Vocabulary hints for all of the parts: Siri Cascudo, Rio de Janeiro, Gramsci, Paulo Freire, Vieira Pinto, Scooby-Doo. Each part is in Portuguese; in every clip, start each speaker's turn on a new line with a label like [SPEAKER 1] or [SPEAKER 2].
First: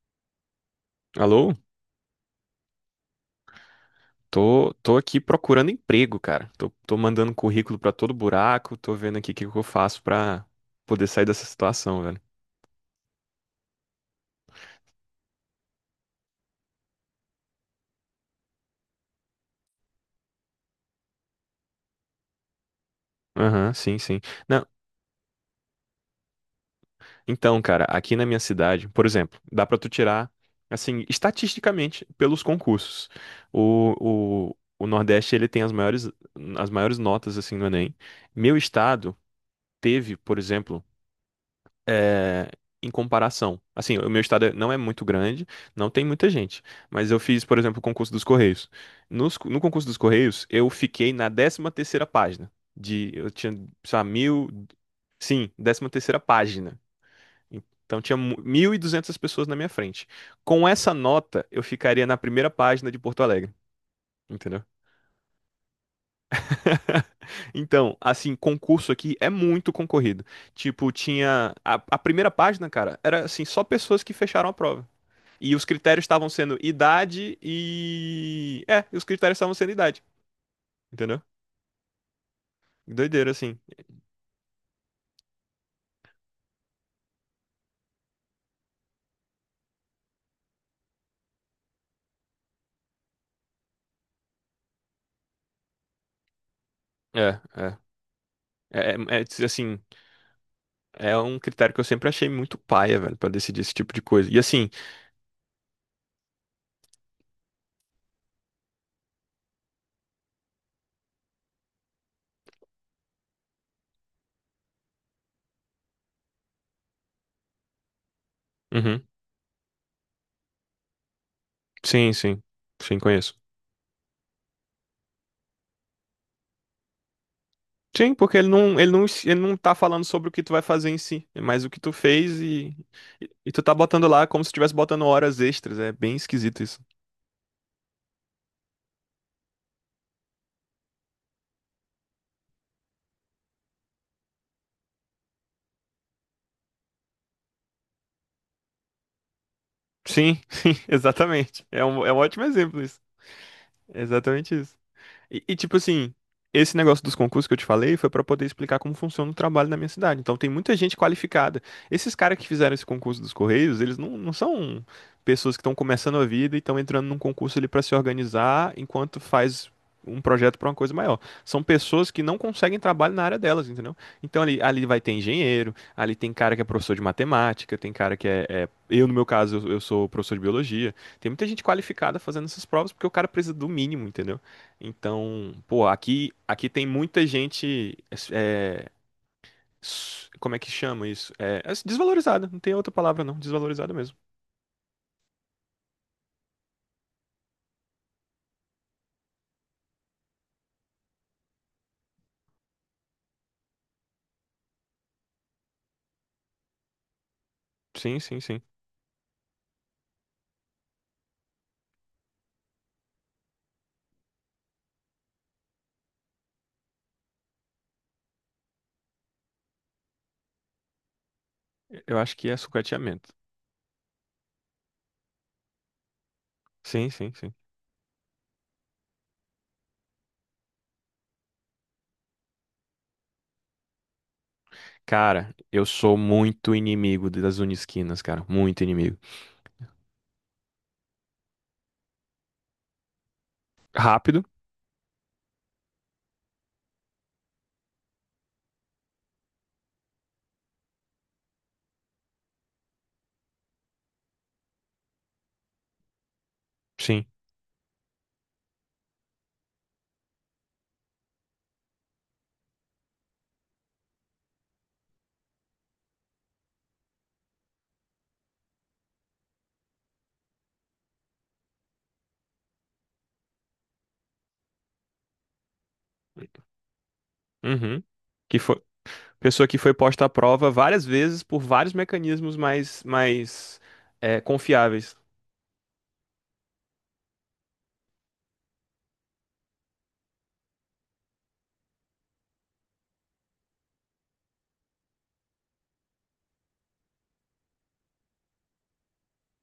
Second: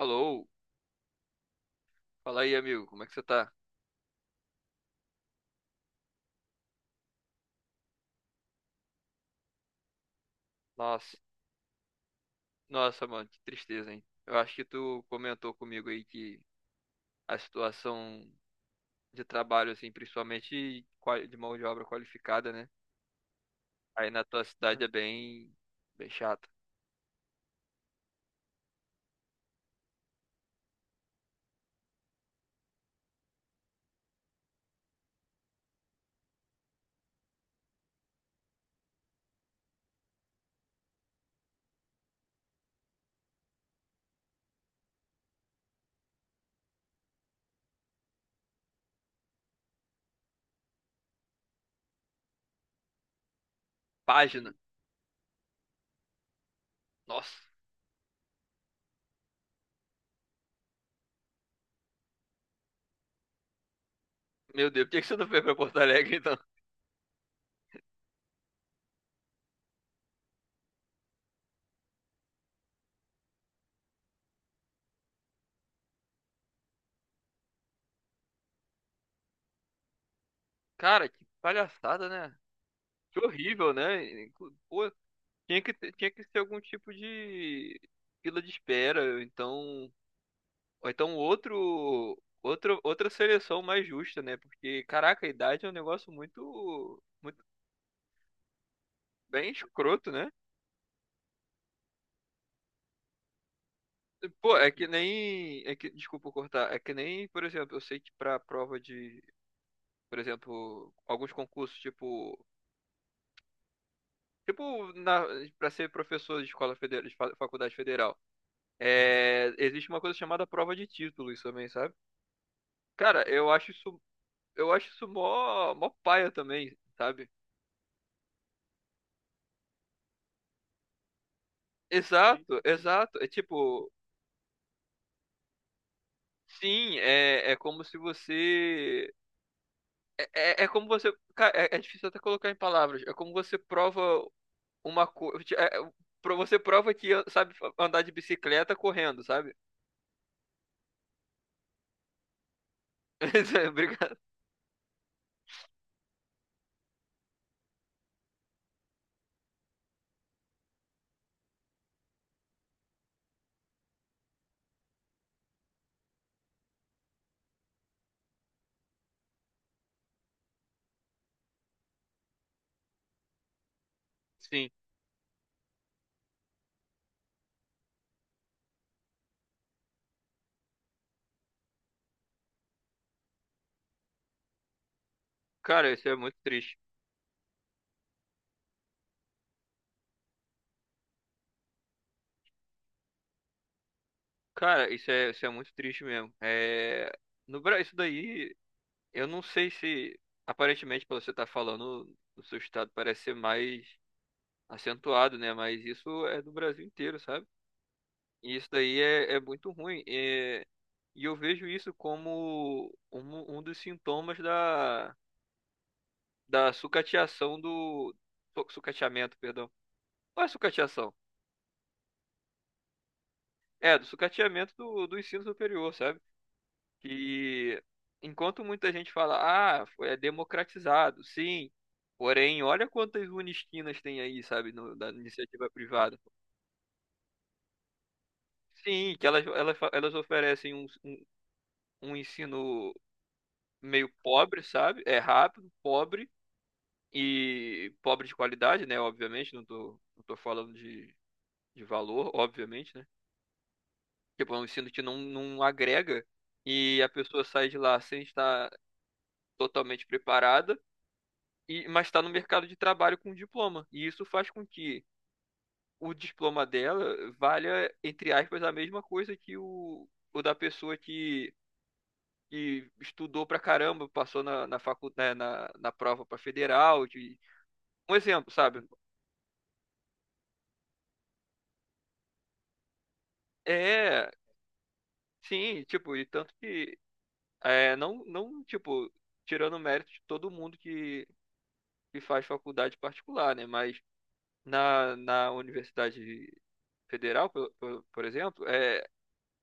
[SPEAKER 1] Alô,
[SPEAKER 2] Alô?
[SPEAKER 1] fala aí, amigo, como é que você tá?
[SPEAKER 2] Tô aqui procurando emprego, cara. Tô mandando currículo pra todo buraco, tô vendo aqui o que que eu faço pra poder
[SPEAKER 1] Nossa,
[SPEAKER 2] sair dessa situação, velho.
[SPEAKER 1] nossa, mano, que tristeza, hein? Eu acho que tu comentou comigo aí que a situação de trabalho, assim, principalmente de mão de obra qualificada, né?
[SPEAKER 2] Aham, sim,
[SPEAKER 1] Aí
[SPEAKER 2] sim.
[SPEAKER 1] na tua
[SPEAKER 2] Não,
[SPEAKER 1] cidade é bem chata.
[SPEAKER 2] então, cara, aqui na minha cidade, por exemplo, dá pra tu tirar, assim, estatisticamente, pelos concursos. O Nordeste, ele tem as maiores notas, assim, no Enem. Meu estado teve, por exemplo, é, em comparação. Assim, o meu estado não é muito grande, não tem muita gente, mas eu fiz, por exemplo, o concurso dos Correios. No concurso dos Correios, eu fiquei na 13ª página. Eu tinha, sei lá, mil.
[SPEAKER 1] Página,
[SPEAKER 2] Sim, 13ª página.
[SPEAKER 1] nossa,
[SPEAKER 2] Então tinha 1.200 pessoas na minha frente. Com essa nota, eu ficaria na primeira página de Porto Alegre. Entendeu?
[SPEAKER 1] meu Deus, por que que você não veio pra Porto Alegre, então?
[SPEAKER 2] Então, assim, concurso aqui é muito concorrido. Tipo, tinha. A primeira página, cara, era assim, só pessoas que fecharam a prova. E os critérios estavam sendo idade e. É, os critérios estavam sendo idade,
[SPEAKER 1] Cara,
[SPEAKER 2] entendeu?
[SPEAKER 1] que palhaçada, né? Que
[SPEAKER 2] Doideira, assim.
[SPEAKER 1] horrível, né? Pô, tinha que ser algum tipo de fila de espera, ou então outro, outra seleção mais justa, né? Porque, caraca, a idade é um negócio
[SPEAKER 2] É,
[SPEAKER 1] muito
[SPEAKER 2] é. É,
[SPEAKER 1] bem
[SPEAKER 2] assim,
[SPEAKER 1] escroto, né?
[SPEAKER 2] é um critério que eu sempre achei muito paia, velho, pra decidir esse tipo de coisa. E
[SPEAKER 1] Pô,
[SPEAKER 2] assim,
[SPEAKER 1] é que nem. É que, desculpa cortar. É que nem, por exemplo, eu sei que pra prova de, por exemplo, alguns concursos, tipo. Tipo, na, pra ser professor de escola federal, de faculdade federal.
[SPEAKER 2] uhum,
[SPEAKER 1] É, existe uma coisa chamada prova de títulos também, sabe?
[SPEAKER 2] sim, sim, sim,
[SPEAKER 1] Cara,
[SPEAKER 2] conheço.
[SPEAKER 1] eu acho isso. Eu acho isso mó paia também, sabe?
[SPEAKER 2] Sim, porque ele não tá falando sobre o que tu vai fazer em si, é mais o que tu fez e,
[SPEAKER 1] Exato. É
[SPEAKER 2] e, e tu tá
[SPEAKER 1] tipo,
[SPEAKER 2] botando lá como se estivesse botando horas extras. É bem esquisito isso.
[SPEAKER 1] Sim, é, é como se você. É, é como você. Cara, é difícil até colocar em palavras. É como você prova uma coisa. Você prova que sabe andar de bicicleta correndo, sabe?
[SPEAKER 2] Sim, sim, exatamente. É um ótimo exemplo isso. É
[SPEAKER 1] Obrigado.
[SPEAKER 2] exatamente isso. E, tipo assim, esse negócio dos concursos que eu te falei foi pra poder explicar como funciona o trabalho na minha cidade. Então tem muita gente qualificada. Esses caras que fizeram esse concurso dos Correios, eles não são pessoas que estão começando a vida e estão entrando num concurso ali pra se organizar enquanto faz um projeto pra uma coisa maior. São pessoas que não conseguem trabalho na área delas, entendeu? Então ali,
[SPEAKER 1] Sim.
[SPEAKER 2] ali vai ter engenheiro, ali tem cara que é professor de matemática, tem cara que eu, no meu caso, eu sou professor de biologia. Tem muita gente qualificada fazendo essas provas porque o cara precisa do mínimo, entendeu? Então, pô,
[SPEAKER 1] Cara, isso é
[SPEAKER 2] aqui,
[SPEAKER 1] muito
[SPEAKER 2] aqui
[SPEAKER 1] triste.
[SPEAKER 2] tem muita gente. é, Como é que chama isso? É, é desvalorizada, não tem outra palavra não, desvalorizada mesmo.
[SPEAKER 1] Cara, isso é muito triste mesmo. É, no Brasil, isso daí, eu não sei se. Aparentemente, pelo que você tá falando, o seu estado parece ser mais acentuado, né? Mas isso é do Brasil inteiro, sabe?
[SPEAKER 2] Sim, sim,
[SPEAKER 1] E
[SPEAKER 2] sim.
[SPEAKER 1] isso daí é muito ruim. É, e eu vejo isso como um dos sintomas da, da sucateação do. Sucateamento, perdão. Não é sucateação.
[SPEAKER 2] Eu acho que é sucateamento.
[SPEAKER 1] É, do sucateamento do ensino superior, sabe?
[SPEAKER 2] Sim, sim, sim.
[SPEAKER 1] Que enquanto muita gente fala, ah, foi é democratizado, sim. Porém, olha quantas unisquinas tem aí, sabe, da
[SPEAKER 2] Cara,
[SPEAKER 1] iniciativa
[SPEAKER 2] eu sou
[SPEAKER 1] privada.
[SPEAKER 2] muito inimigo das unisquinas, cara, muito
[SPEAKER 1] Sim,
[SPEAKER 2] inimigo.
[SPEAKER 1] que elas elas oferecem um ensino meio
[SPEAKER 2] Rápido,
[SPEAKER 1] pobre, sabe? É rápido, pobre e pobre de qualidade, né? Obviamente, não tô falando de valor, obviamente, né? Tipo, é um ensino que não agrega e a
[SPEAKER 2] sim.
[SPEAKER 1] pessoa sai de lá sem estar totalmente preparada, e, mas está no mercado de trabalho com diploma. E isso faz com que o diploma dela valha, entre aspas, a mesma coisa que o da pessoa que. Que estudou pra caramba, passou na facu, né, na prova pra federal, de,
[SPEAKER 2] Uhum.
[SPEAKER 1] um exemplo,
[SPEAKER 2] Que
[SPEAKER 1] sabe?
[SPEAKER 2] foi pessoa que foi posta à prova várias vezes por vários mecanismos mais
[SPEAKER 1] É,
[SPEAKER 2] confiáveis.
[SPEAKER 1] sim, tipo, e tanto que é, não, tipo, tirando o mérito de todo mundo que faz faculdade particular, né? Mas na Universidade Federal, por exemplo, é,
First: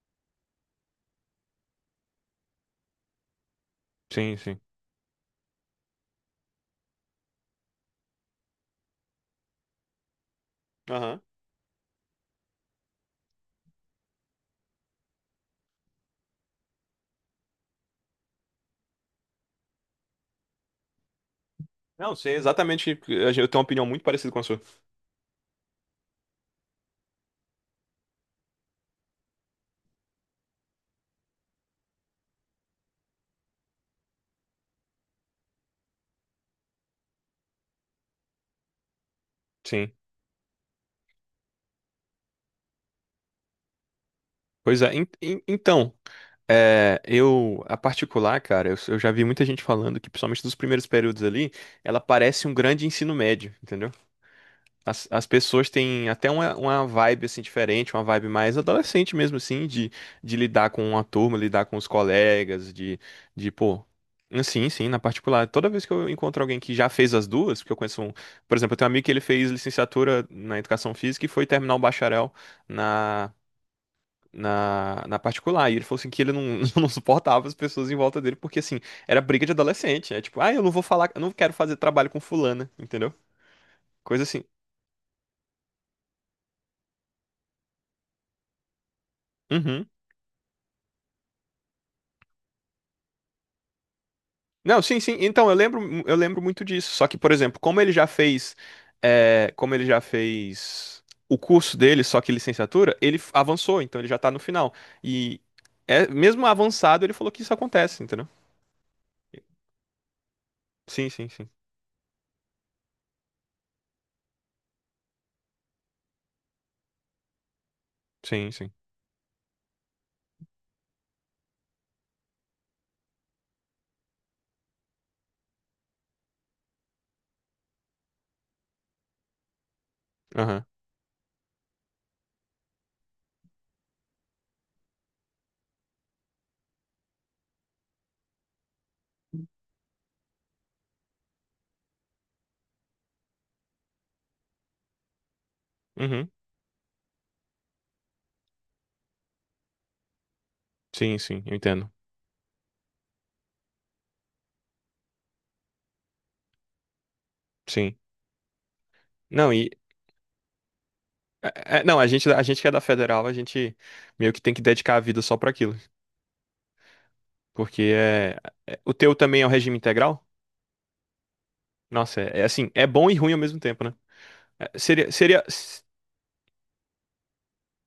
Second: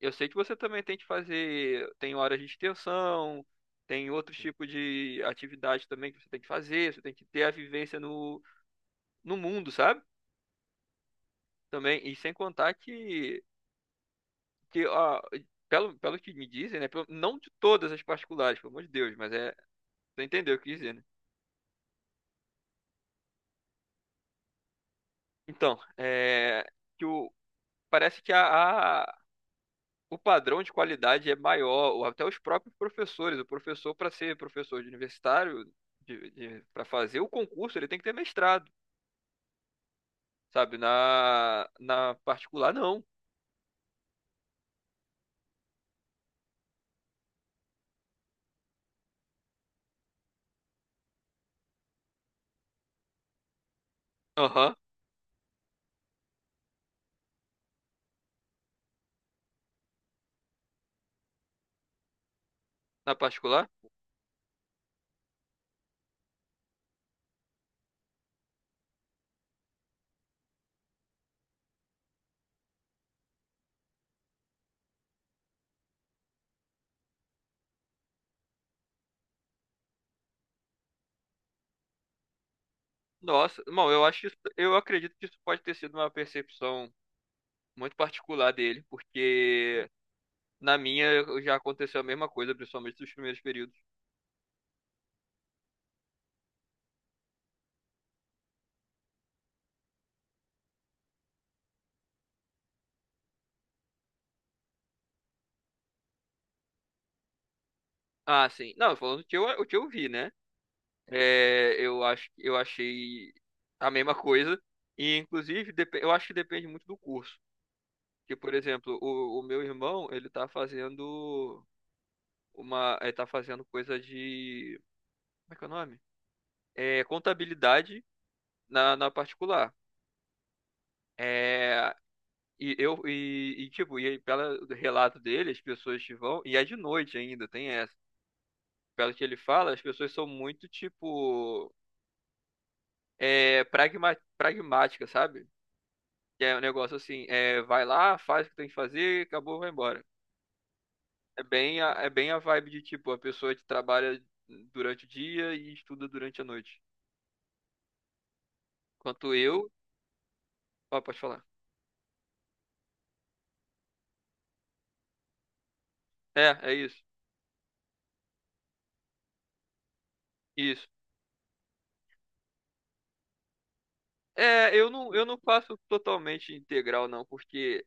[SPEAKER 1] eu sei que você também tem que fazer, tem horas de extensão, tem outros
[SPEAKER 2] Sim, sim.
[SPEAKER 1] tipos de atividade também que você tem que fazer, você tem que ter a vivência no, no mundo, sabe? Também, e sem contar que ó, pelo que me dizem, né? Não de todas as particulares, pelo amor de Deus, mas é Você entendeu o que eu quis dizer, né?
[SPEAKER 2] Não, sei exatamente. Eu tenho uma opinião muito parecida com a sua.
[SPEAKER 1] Então, é, que o, parece que o padrão de qualidade é maior, ou até os próprios professores. O professor, para ser professor de universitário, para fazer o concurso, ele tem que ter mestrado,
[SPEAKER 2] Sim.
[SPEAKER 1] sabe? Na particular, não.
[SPEAKER 2] Pois é. Então, eu, a particular, cara, eu já vi muita gente falando que, principalmente dos primeiros períodos ali, ela parece um grande ensino médio, entendeu?
[SPEAKER 1] Aham,
[SPEAKER 2] As pessoas têm até uma, vibe assim diferente, uma vibe mais adolescente mesmo assim, de, lidar com uma turma, lidar com os colegas, de,
[SPEAKER 1] na
[SPEAKER 2] de
[SPEAKER 1] particular?
[SPEAKER 2] pô. Sim, sim, na particular. Toda vez que eu encontro alguém que já fez as duas, porque eu conheço um, por exemplo, eu tenho um amigo que ele fez licenciatura na educação física e foi terminar o bacharel na, na particular. E ele falou assim que ele não, não suportava as pessoas em volta dele, porque assim, era briga de adolescente. É tipo, ah, eu não vou falar, eu não quero fazer trabalho com fulana, entendeu?
[SPEAKER 1] Nossa, bom,
[SPEAKER 2] Coisa assim.
[SPEAKER 1] eu acredito que isso pode ter sido uma percepção muito particular dele, porque
[SPEAKER 2] Uhum.
[SPEAKER 1] na minha já aconteceu a mesma coisa, principalmente nos primeiros períodos.
[SPEAKER 2] Não, sim, sim. Então, eu lembro muito disso. Só que, por exemplo, como ele já fez o curso dele, só que licenciatura, ele avançou, então ele já tá no final. E mesmo avançado, ele falou que isso acontece, entendeu?
[SPEAKER 1] Ah, sim. Não, falando o que o que eu vi, né?
[SPEAKER 2] Sim, sim, sim.
[SPEAKER 1] É, eu achei a mesma coisa. E, inclusive, eu acho que depende muito do curso. Porque,
[SPEAKER 2] Sim,
[SPEAKER 1] por
[SPEAKER 2] sim.
[SPEAKER 1] exemplo, o meu irmão, ele tá fazendo uma, ele tá fazendo coisa de, como é que é o nome? É, contabilidade na particular.
[SPEAKER 2] Aham.
[SPEAKER 1] É, e eu, e, tipo, e aí, pelo relato dele, as pessoas que vão, e é de noite ainda, tem essa. Pelo que ele fala, as pessoas são muito, tipo, é, pragmáticas, sabe?
[SPEAKER 2] Uhum.
[SPEAKER 1] Que é um negócio assim, é, vai lá, faz o que tem que fazer, acabou, vai embora.
[SPEAKER 2] Sim, sim, eu entendo.
[SPEAKER 1] É bem a vibe de tipo, a pessoa que trabalha durante o dia e estuda durante a noite.
[SPEAKER 2] Sim.
[SPEAKER 1] Quanto
[SPEAKER 2] Não,
[SPEAKER 1] eu.
[SPEAKER 2] e
[SPEAKER 1] Ó, pode falar.
[SPEAKER 2] não, a gente que é da federal, a gente meio que tem que dedicar a vida só pra aquilo.
[SPEAKER 1] É, é isso.
[SPEAKER 2] Porque o teu também é o regime integral?
[SPEAKER 1] Isso.
[SPEAKER 2] Nossa, é assim, é bom e ruim ao mesmo tempo, né?
[SPEAKER 1] É,
[SPEAKER 2] É, seria,
[SPEAKER 1] eu não
[SPEAKER 2] seria.
[SPEAKER 1] faço totalmente integral, não, porque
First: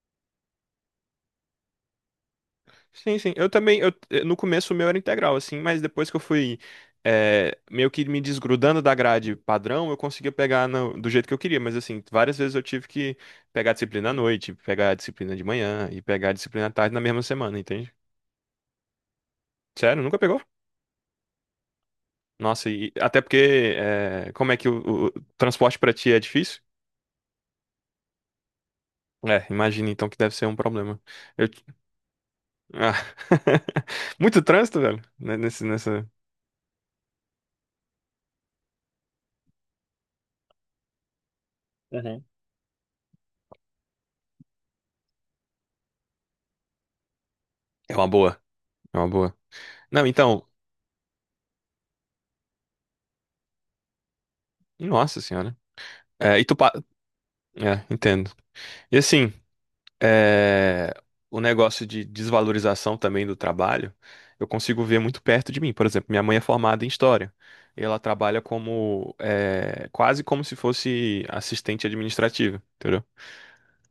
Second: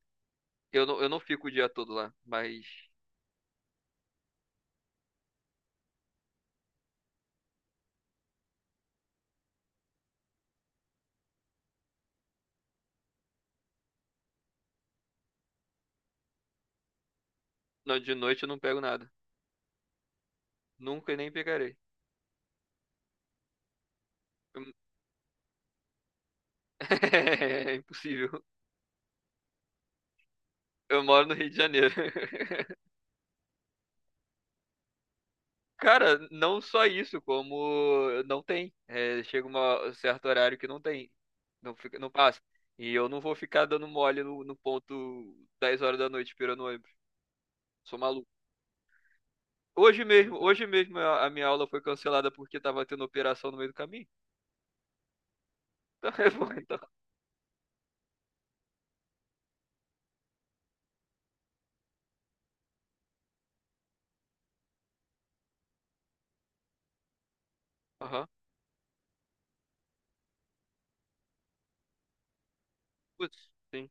[SPEAKER 1] eu não fico o dia todo lá. Mas
[SPEAKER 2] Sim, sim. Eu também. No começo o meu era integral, assim, mas depois que eu fui meio que me desgrudando da grade padrão, eu conseguia pegar do jeito que eu queria. Mas assim, várias vezes eu tive que pegar a disciplina à noite, pegar a disciplina de manhã e pegar a disciplina à tarde na mesma semana, entende?
[SPEAKER 1] não, de noite eu não pego nada.
[SPEAKER 2] Sério, nunca pegou?
[SPEAKER 1] Nunca e nem pegarei.
[SPEAKER 2] Nossa, e até porque como é que
[SPEAKER 1] Eu-
[SPEAKER 2] o transporte pra ti é difícil?
[SPEAKER 1] É impossível.
[SPEAKER 2] É, imagina então que deve ser um problema.
[SPEAKER 1] Eu moro no
[SPEAKER 2] Eu-
[SPEAKER 1] Rio de Janeiro.
[SPEAKER 2] Ah. Muito trânsito, velho, né, nesse, nessa.
[SPEAKER 1] Cara, não só isso, como não tem. É, chega um certo horário que não tem. Não fica, não
[SPEAKER 2] Uhum.
[SPEAKER 1] passa. E eu não vou ficar dando mole no ponto 10 horas da noite esperando o ônibus.
[SPEAKER 2] É
[SPEAKER 1] Sou
[SPEAKER 2] uma
[SPEAKER 1] maluco.
[SPEAKER 2] boa. É uma boa. Não, então,
[SPEAKER 1] Hoje mesmo a minha aula foi cancelada porque tava tendo operação no meio do caminho.
[SPEAKER 2] nossa senhora.
[SPEAKER 1] Então, é
[SPEAKER 2] É, e
[SPEAKER 1] bom,
[SPEAKER 2] tu pa.
[SPEAKER 1] então.
[SPEAKER 2] É, entendo. E assim, é, o negócio de desvalorização também do trabalho, eu consigo ver muito perto de mim. Por exemplo, minha mãe é formada em história. E ela
[SPEAKER 1] Aham.
[SPEAKER 2] trabalha como, quase como se fosse assistente administrativa.
[SPEAKER 1] Putz, sim.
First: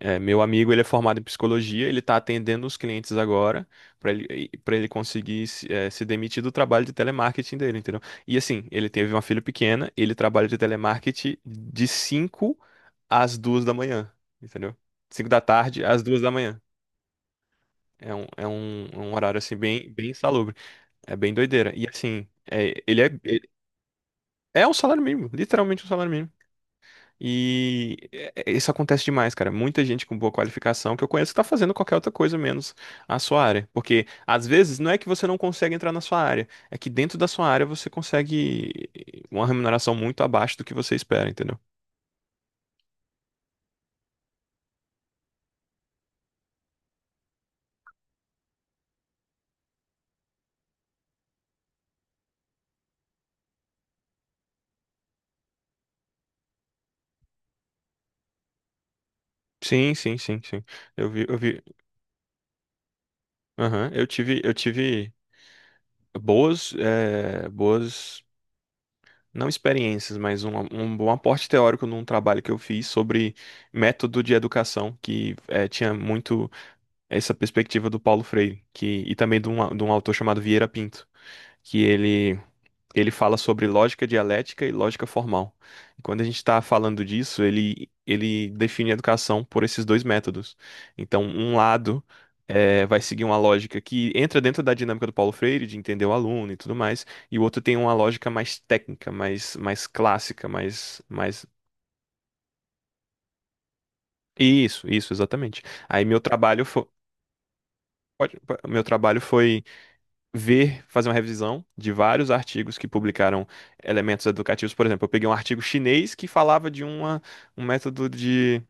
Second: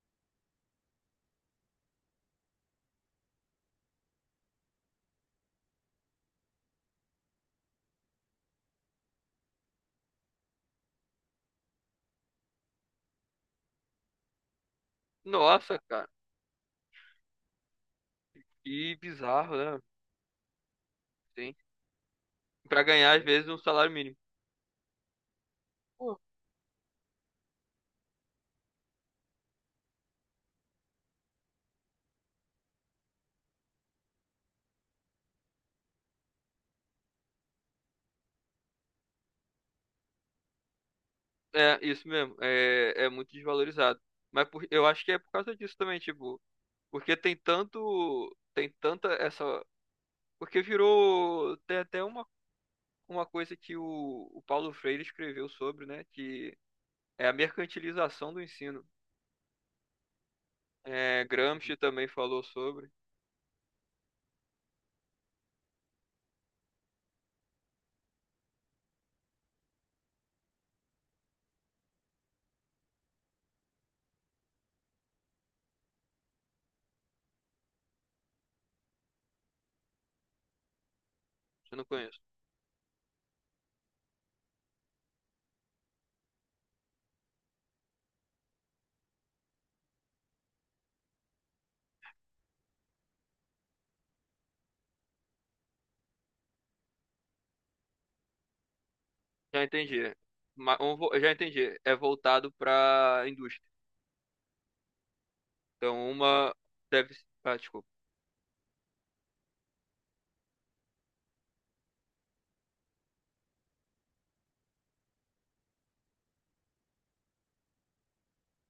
[SPEAKER 2] Meu amigo, ele é formado em psicologia, ele está atendendo os clientes agora para ele, conseguir se demitir do trabalho de telemarketing dele, entendeu? E assim, ele teve uma filha pequena, ele trabalha de telemarketing de 5 às 2 da manhã, entendeu? Cinco da
[SPEAKER 1] Nossa,
[SPEAKER 2] tarde às
[SPEAKER 1] cara.
[SPEAKER 2] 2 da manhã. É um, é um,
[SPEAKER 1] Que
[SPEAKER 2] é um horário
[SPEAKER 1] bizarro,
[SPEAKER 2] assim
[SPEAKER 1] né?
[SPEAKER 2] bem, bem insalubre. É bem
[SPEAKER 1] Sim.
[SPEAKER 2] doideira. E assim,
[SPEAKER 1] Pra
[SPEAKER 2] é, ele é,
[SPEAKER 1] ganhar, às vezes,
[SPEAKER 2] ele-
[SPEAKER 1] um salário mínimo.
[SPEAKER 2] é um salário mínimo, literalmente um salário
[SPEAKER 1] Pô,
[SPEAKER 2] mínimo. E isso acontece demais, cara. Muita gente com boa qualificação que eu conheço tá fazendo qualquer outra coisa menos a sua área. Porque às vezes não é que você não consegue entrar na sua área, é que dentro da sua área você consegue uma remuneração muito abaixo do que você espera, entendeu?
[SPEAKER 1] é, isso mesmo. É, é muito desvalorizado. Eu acho que é por causa disso também, tipo. Porque tem tanto. Tem tanta essa. Porque virou. Tem até uma coisa que o Paulo Freire escreveu sobre, né? Que é a mercantilização do ensino.
[SPEAKER 2] Sim, sim, sim, sim. Eu
[SPEAKER 1] É,
[SPEAKER 2] vi, eu vi.
[SPEAKER 1] Gramsci também falou sobre.
[SPEAKER 2] Aham. Eu tive boas não experiências, mas um bom aporte teórico num trabalho que eu fiz sobre método de educação, que tinha muito essa perspectiva do Paulo Freire, que, e também de um, de um autor chamado Vieira Pinto,
[SPEAKER 1] Eu
[SPEAKER 2] que
[SPEAKER 1] não conheço.
[SPEAKER 2] ele ele fala sobre lógica dialética e lógica formal. E quando a gente está falando disso, ele define a educação por esses dois métodos. Então, um lado vai seguir uma lógica que entra dentro da dinâmica do Paulo Freire, de entender o aluno e tudo mais, e o outro tem uma lógica mais técnica, mais,
[SPEAKER 1] Já
[SPEAKER 2] mais
[SPEAKER 1] entendi.
[SPEAKER 2] clássica, mais,
[SPEAKER 1] Já
[SPEAKER 2] mais...
[SPEAKER 1] entendi. É voltado para a indústria.
[SPEAKER 2] Isso, isso, exatamente. Aí
[SPEAKER 1] Então,
[SPEAKER 2] meu
[SPEAKER 1] uma
[SPEAKER 2] trabalho foi.
[SPEAKER 1] deve. Ah, desculpa.
[SPEAKER 2] Meu trabalho foi ver, fazer uma revisão de vários artigos que publicaram elementos educativos. Por exemplo, eu peguei um artigo chinês que falava de uma, um método de,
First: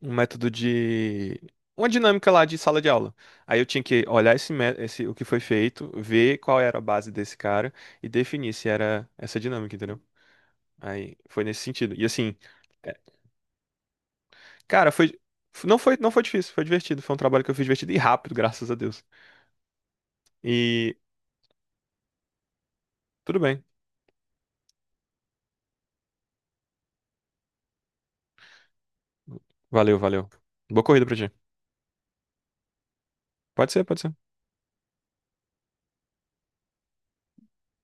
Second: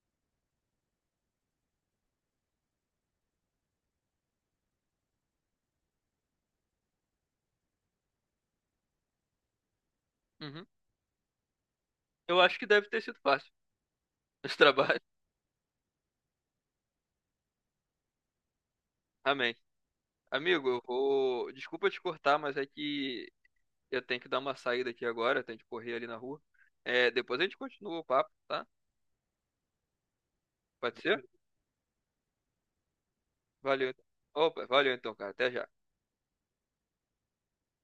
[SPEAKER 2] um método de, uma dinâmica lá de sala de aula. Aí eu tinha que olhar esse, o que foi feito, ver qual era a base desse cara e definir se era essa dinâmica, entendeu?
[SPEAKER 1] Uhum.
[SPEAKER 2] Aí foi nesse sentido. E assim,
[SPEAKER 1] Eu acho que deve
[SPEAKER 2] é,
[SPEAKER 1] ter sido fácil esse
[SPEAKER 2] cara,
[SPEAKER 1] trabalho.
[SPEAKER 2] foi, não foi difícil, foi divertido. Foi um trabalho que eu fiz divertido e rápido, graças a Deus.
[SPEAKER 1] Amém. Amigo, eu
[SPEAKER 2] E
[SPEAKER 1] vou. Desculpa te cortar, mas é que
[SPEAKER 2] tudo bem.
[SPEAKER 1] eu tenho que dar uma saída aqui agora, eu tenho que correr ali na rua. É, depois a gente continua o papo, tá?
[SPEAKER 2] Valeu, valeu. Boa
[SPEAKER 1] Pode
[SPEAKER 2] corrida pra
[SPEAKER 1] ser?
[SPEAKER 2] ti. Pode ser,
[SPEAKER 1] Valeu.
[SPEAKER 2] pode
[SPEAKER 1] Então.
[SPEAKER 2] ser.
[SPEAKER 1] Opa, valeu então, cara. Até já.